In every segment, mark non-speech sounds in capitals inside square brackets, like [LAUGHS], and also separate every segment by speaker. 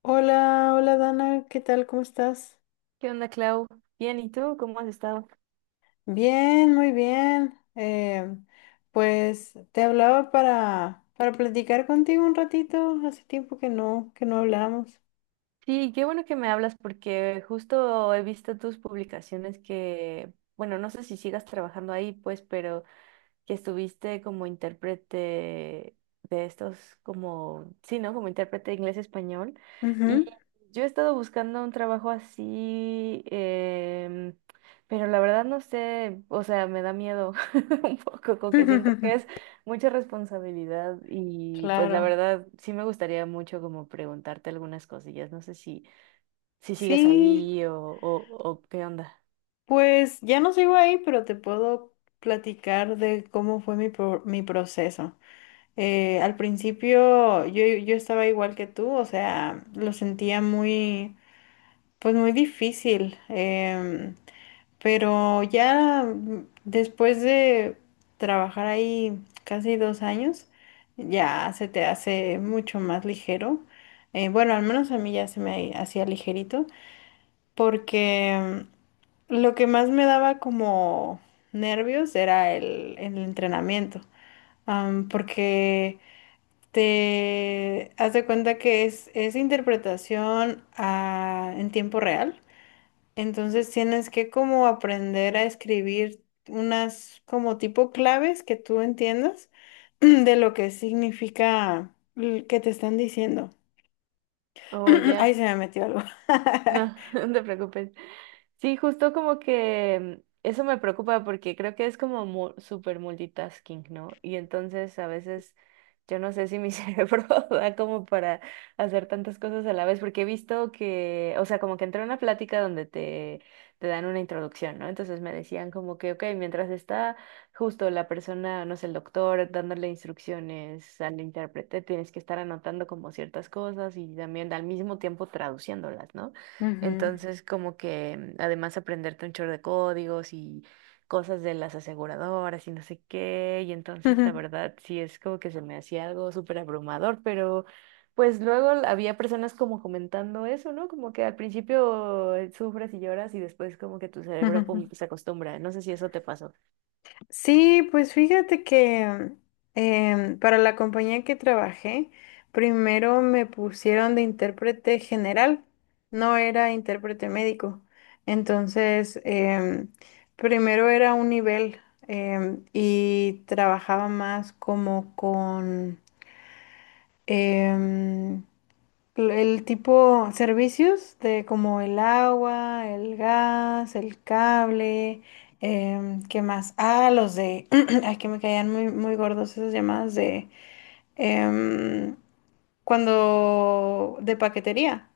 Speaker 1: Hola, hola Dana, ¿qué tal? ¿Cómo estás?
Speaker 2: ¿Qué onda, Clau? Bien, ¿y tú cómo has estado?
Speaker 1: Bien, muy bien. Pues te hablaba para platicar contigo un ratito. Hace tiempo que no hablamos.
Speaker 2: Sí, qué bueno que me hablas porque justo he visto tus publicaciones que, bueno, no sé si sigas trabajando ahí, pues, pero que estuviste como intérprete de estos, como, sí, ¿no? Como intérprete de inglés-español. Y
Speaker 1: Ujú.
Speaker 2: yo he estado buscando un trabajo así, pero la verdad no sé, o sea, me da miedo [LAUGHS] un poco, como que siento que es
Speaker 1: [LAUGHS]
Speaker 2: mucha responsabilidad y pues la
Speaker 1: Claro.
Speaker 2: verdad sí me gustaría mucho como preguntarte algunas cosillas, no sé si sigues
Speaker 1: Sí,
Speaker 2: ahí o qué onda.
Speaker 1: pues ya no sigo ahí, pero te puedo platicar de cómo fue mi proceso. Al principio yo estaba igual que tú, o sea, lo sentía pues muy difícil. Pero ya después de trabajar ahí casi 2 años, ya se te hace mucho más ligero. Bueno, al menos a mí ya se me hacía ligerito, porque lo que más me daba como nervios era el entrenamiento, porque te has de cuenta que es interpretación en tiempo real. Entonces tienes que como aprender a escribir unas como tipo claves que tú entiendas [CLEARS THROAT] de lo que significa que te están diciendo.
Speaker 2: O
Speaker 1: [CLEARS THROAT] Ahí
Speaker 2: ya.
Speaker 1: se me metió algo. [LAUGHS]
Speaker 2: No, [LAUGHS] no te preocupes. Sí, justo como que eso me preocupa porque creo que es como súper multitasking, ¿no? Y entonces a veces yo no sé si mi [LAUGHS] cerebro da como para hacer tantas cosas a la vez, porque he visto que, o sea, como que entré a una plática donde te dan una introducción, ¿no? Entonces me decían como que, ok, mientras está justo la persona, no sé, el doctor dándole instrucciones al intérprete, tienes que estar anotando como ciertas cosas y también al mismo tiempo traduciéndolas, ¿no? Entonces, como que además aprenderte un chorro de códigos y cosas de las aseguradoras y no sé qué, y entonces la
Speaker 1: Ujú.
Speaker 2: verdad sí es como que se me hacía algo súper abrumador, pero pues luego había personas como comentando eso, ¿no? Como que al principio sufres y lloras y después como que tu cerebro pum, se
Speaker 1: [LAUGHS]
Speaker 2: acostumbra, no sé si eso te pasó.
Speaker 1: Sí, pues fíjate que para la compañía que trabajé, primero me pusieron de intérprete general, no era intérprete médico. Entonces, primero era un nivel y trabajaba más como em, el tipo servicios de como el agua, el gas, el cable, em, ¿qué más? Ah, los de, [CLEARS THROAT] ay, que me caían muy gordos esas llamadas de em, cuando de paquetería,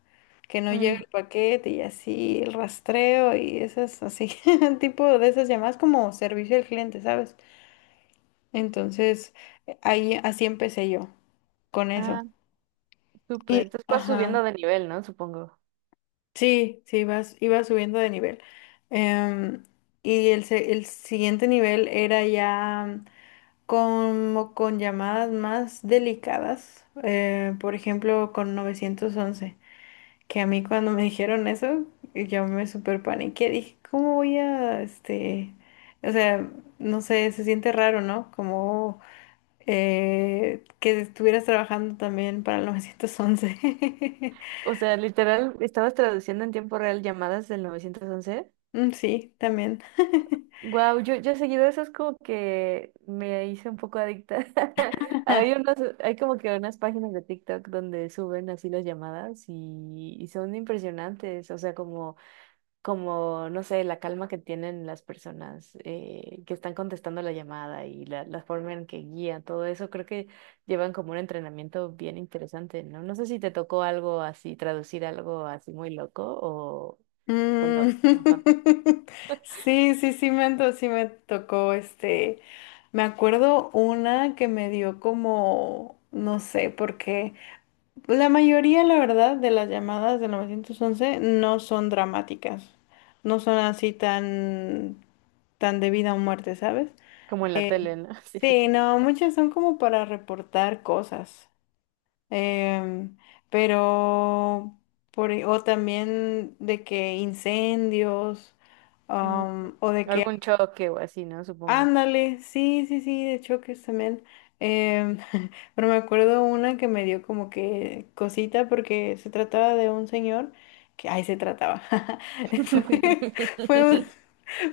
Speaker 1: que no llega
Speaker 2: Mm,
Speaker 1: el paquete y así el rastreo y esas así, [LAUGHS] tipo de esas llamadas como servicio al cliente, ¿sabes? Entonces, ahí así empecé yo con eso.
Speaker 2: ah, súper.
Speaker 1: Y,
Speaker 2: Entonces vas
Speaker 1: ajá.
Speaker 2: subiendo de nivel, ¿no? Supongo.
Speaker 1: Sí, iba subiendo de nivel. Em, y el siguiente nivel era ya como con llamadas más delicadas, por ejemplo, con 911 que a mí cuando me [LAUGHS] dijeron eso, yo me super paniqué, dije, ¿cómo voy a, este, o sea, no sé, se siente raro, ¿no? Como que estuvieras trabajando también para el 911. [LAUGHS]
Speaker 2: O sea, literal, estabas traduciendo en tiempo real llamadas del 911.
Speaker 1: Mm, sí, también.
Speaker 2: Wow, yo seguido eso es como que me hice un poco adicta. [LAUGHS]
Speaker 1: [LAUGHS]
Speaker 2: Hay unos, hay como que unas páginas de TikTok donde suben así las llamadas y son impresionantes. O sea, como, como, no sé, la calma que tienen las personas que están contestando la llamada y la forma en que guían todo eso, creo que llevan como un entrenamiento bien interesante, ¿no? No sé si te tocó algo así, traducir algo así muy loco o no,
Speaker 1: Mm,
Speaker 2: ajá,
Speaker 1: [LAUGHS] Sí me tocó este. Me acuerdo una que me dio como, no sé, porque la mayoría, la verdad, de las llamadas del 911 no son dramáticas, no son así tan de vida o muerte, ¿sabes?
Speaker 2: como en la tele, ¿no? [LAUGHS] Sí.
Speaker 1: Sí, no, muchas son como para reportar cosas. Em, pero, o también de que incendios,
Speaker 2: Mm,
Speaker 1: o de que,
Speaker 2: algún choque o así, ¿no? Supongo.
Speaker 1: ándale, sí, de choques también. Em, [LAUGHS] pero me acuerdo una que me dio como que cosita porque se trataba de un señor que, ay, se trataba. [LAUGHS] Fue, [LAUGHS] fue un-
Speaker 2: [LAUGHS]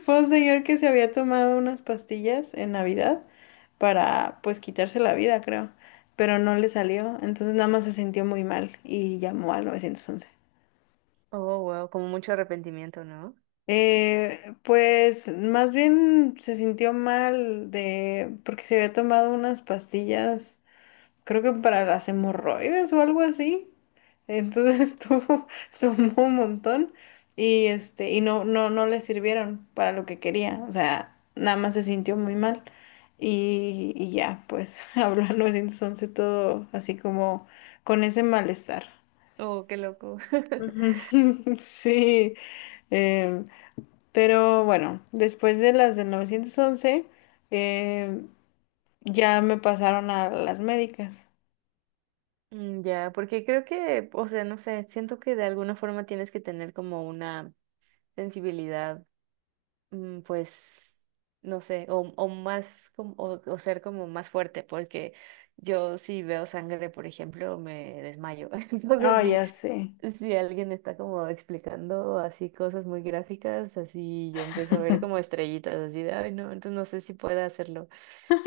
Speaker 1: fue un señor que se había tomado unas pastillas en Navidad para pues quitarse la vida, creo, pero no le salió, entonces nada más se sintió muy mal y llamó al 911.
Speaker 2: Oh, wow, como mucho arrepentimiento, ¿no?
Speaker 1: Pues más bien se sintió mal de porque se había tomado unas pastillas creo que para las hemorroides o algo así. Entonces [LAUGHS] tomó un montón y este, y no le sirvieron para lo que quería. O sea, nada más se sintió muy mal. Y ya, pues [LAUGHS] habló al 911 todo así como con ese malestar.
Speaker 2: Oh, qué loco.
Speaker 1: Ujú,
Speaker 2: [LAUGHS]
Speaker 1: [LAUGHS] sí, em, pero bueno, después de las del 911, em, ya me pasaron a las médicas.
Speaker 2: Mm, ya, porque creo que, o sea, no sé, siento que de alguna forma tienes que tener como una sensibilidad, pues, no sé, o más, o ser como más fuerte, porque yo si veo sangre, por ejemplo, me desmayo. [LAUGHS]
Speaker 1: Ah,
Speaker 2: Entonces sí,
Speaker 1: ya sé.
Speaker 2: si alguien está como explicando así cosas muy gráficas, así yo empiezo a ver como estrellitas, así de, ay, no, entonces no sé si pueda hacerlo.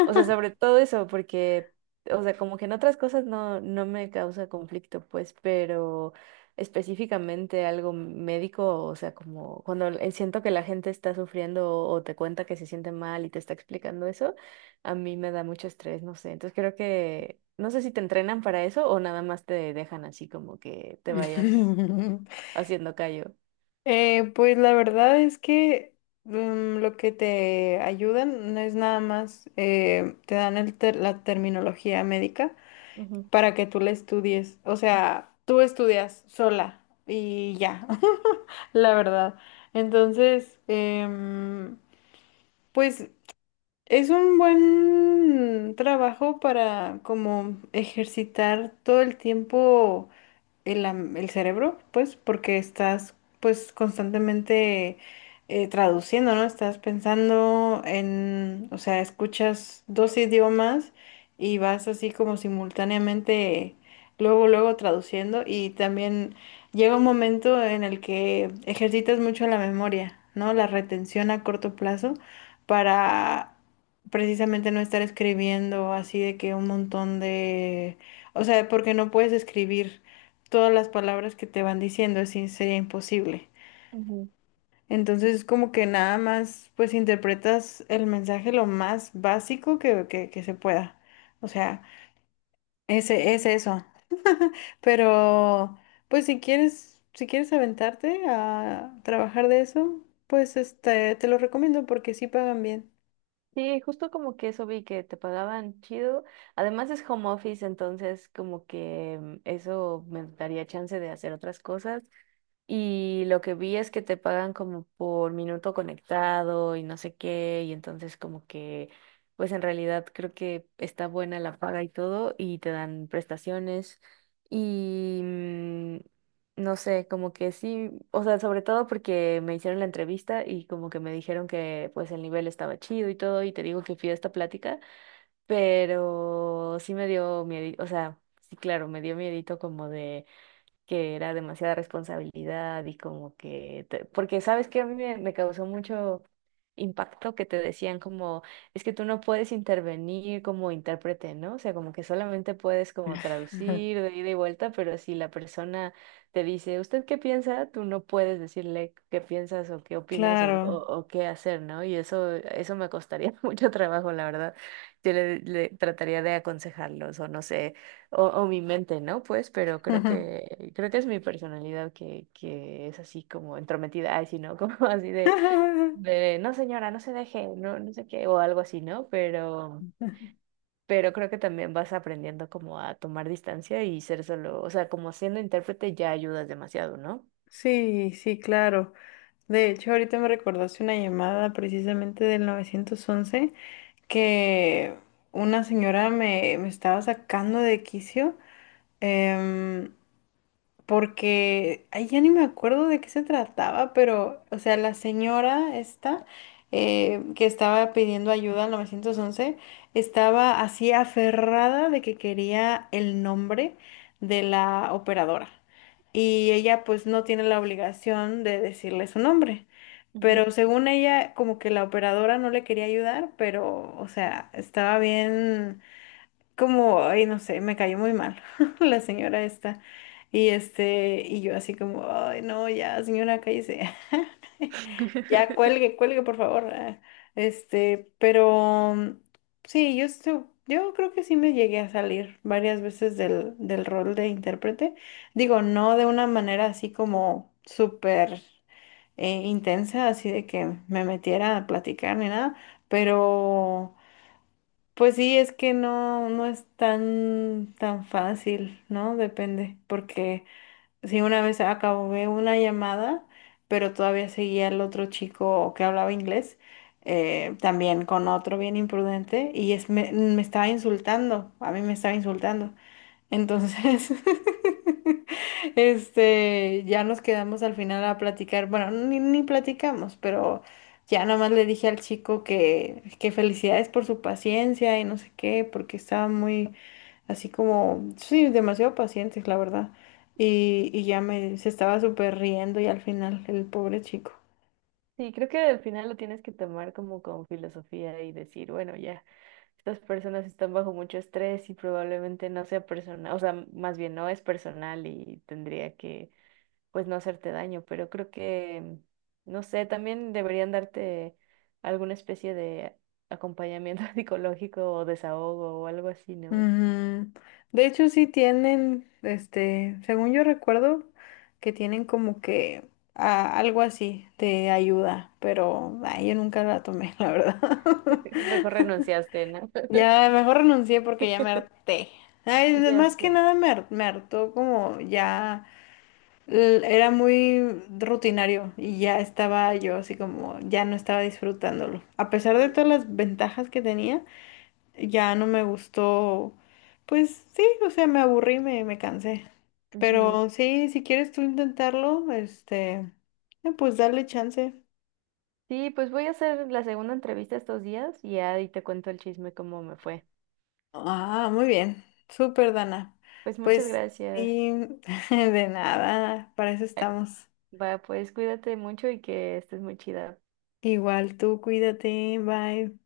Speaker 2: O sea, sobre todo eso, porque, o sea, como que en otras cosas no, no me causa conflicto, pues, pero específicamente algo médico, o sea, como cuando siento que la gente está sufriendo o te cuenta que se siente mal y te está explicando eso, a mí me da mucho estrés, no sé. Entonces creo que, no sé si te entrenan para eso o nada más te dejan así como que te vayas
Speaker 1: [LAUGHS]
Speaker 2: haciendo callo.
Speaker 1: Pues la verdad es que lo que te ayudan no es nada más, te dan la terminología médica
Speaker 2: Ujú,
Speaker 1: para que tú la estudies. O sea, tú estudias sola y ya, [LAUGHS] la verdad. Entonces, pues es un buen trabajo para como ejercitar todo el tiempo el cerebro, pues, porque estás, pues, constantemente traduciendo, ¿no? Estás pensando en, o sea, escuchas dos idiomas y vas así como simultáneamente, luego traduciendo y también llega un momento en el que ejercitas mucho la memoria, ¿no? La retención a corto plazo para precisamente no estar escribiendo así de que un montón de, o sea, porque no puedes escribir todas las palabras que te van diciendo, así sería imposible.
Speaker 2: ujú.
Speaker 1: Entonces es como que nada más pues interpretas el mensaje lo más básico que, que se pueda. O sea, ese es eso. Pero pues si quieres, si quieres aventarte a trabajar de eso, pues este te lo recomiendo porque sí pagan bien.
Speaker 2: Sí, justo como que eso vi que te pagaban chido. Además es home office, entonces como que eso me daría chance de hacer otras cosas. Y lo que vi es que te pagan como por minuto conectado y no sé qué, y entonces como que, pues en realidad creo que está buena la paga y todo, y te dan prestaciones y no sé, como que sí, o sea, sobre todo porque me hicieron la entrevista y como que me dijeron que pues el nivel estaba chido y todo, y te digo que fui a esta plática, pero sí me dio miedo, o sea, sí, claro, me dio miedito como de que era demasiada responsabilidad y como que, porque sabes que a mí me causó mucho impacto que te decían como, es que tú no puedes intervenir como intérprete, ¿no? O sea, como que solamente puedes como traducir
Speaker 1: [LAUGHS]
Speaker 2: de ida y vuelta, pero si la persona te dice, ¿usted qué piensa? Tú no puedes decirle qué piensas o qué opinas o, o,
Speaker 1: Claro.
Speaker 2: o qué hacer, ¿no? Y eso me costaría [LAUGHS] mucho trabajo, la verdad. Yo le trataría de aconsejarlos o no sé o mi mente, ¿no? Pues, pero creo
Speaker 1: [LAUGHS]
Speaker 2: que, creo que es mi personalidad que es así como entrometida, ay, sí, ¿no? [LAUGHS] Como así de,
Speaker 1: [LAUGHS]
Speaker 2: no señora, no se deje, no, no sé qué, o algo así, ¿no? Pero, creo que también vas aprendiendo como a tomar distancia y ser solo, o sea, como siendo intérprete ya ayudas demasiado, ¿no?
Speaker 1: Sí, sí, claro. De hecho, ahorita me recordaste una llamada precisamente del 911 que una señora me estaba sacando de quicio, em, porque ay, ya ni me acuerdo de qué se trataba, pero, o sea, la señora esta que estaba pidiendo ayuda al 911 estaba así aferrada de que quería el nombre de la operadora. Y ella pues no tiene la obligación de decirle su nombre.
Speaker 2: Ujú.
Speaker 1: Pero según ella, como que la operadora no le quería ayudar, pero, o sea, estaba bien, como, ay, no sé, me cayó muy mal [LAUGHS] la señora esta. Y yo así como, ay, no, ya, señora, cállese. [LAUGHS] Ya,
Speaker 2: [LAUGHS]
Speaker 1: cuelgue, cuelgue, por favor. Ah, este, pero sí, yo creo que sí me llegué a salir varias veces del rol de intérprete. Digo, no de una manera así como súper intensa, así de que me metiera a platicar ni nada, pero pues sí, es que no es tan, tan fácil, ¿no? Depende, porque Sí, una vez acabé una llamada, pero todavía seguía el otro chico que hablaba inglés, también con otro bien imprudente, me estaba insultando, a mí me estaba insultando. Entonces, [LAUGHS] este, ya nos quedamos al final a platicar, bueno, ni platicamos, pero ya nomás le dije al chico que felicidades por su paciencia y no sé qué, porque estaba muy así como, sí, demasiado pacientes, la verdad. Y ya me, se estaba súper riendo y al final, el pobre chico.
Speaker 2: Sí, creo que al final lo tienes que tomar como con filosofía y decir, bueno, ya, estas personas están bajo mucho estrés y probablemente no sea personal, o sea, más bien no es personal y tendría que, pues, no hacerte daño, pero creo que, no sé, también deberían darte alguna especie de acompañamiento [LAUGHS] psicológico o desahogo o algo así, ¿no?
Speaker 1: Ujú. De hecho, sí tienen, este, según yo recuerdo, que tienen como que ah, algo así de ayuda, pero ay, yo nunca la tomé, la verdad. [LAUGHS]
Speaker 2: [LAUGHS] Mejor renunciaste, ¿no? [LAUGHS]
Speaker 1: Ya mejor renuncié porque ya me harté. Ay,
Speaker 2: Ya
Speaker 1: más que
Speaker 2: sé.
Speaker 1: nada me hartó como ya. Era muy rutinario y ya estaba yo así como, ya no estaba disfrutándolo. A pesar de
Speaker 2: Sí,
Speaker 1: todas las ventajas que tenía, ya no me gustó, pues sí, o sea, me aburrí, me cansé.
Speaker 2: ujú.
Speaker 1: Pero sí, si quieres tú intentarlo, este, pues dale chance.
Speaker 2: Sí, pues voy a hacer la segunda entrevista estos días y ahí te cuento el chisme cómo me fue.
Speaker 1: Ah, muy bien, súper Dana.
Speaker 2: Pues muchas
Speaker 1: Pues
Speaker 2: gracias.
Speaker 1: sí, [LAUGHS] de nada, para eso
Speaker 2: Eh,
Speaker 1: estamos.
Speaker 2: Va, pues cuídate mucho y que estés muy chida.
Speaker 1: Igual tú, cuídate, bye.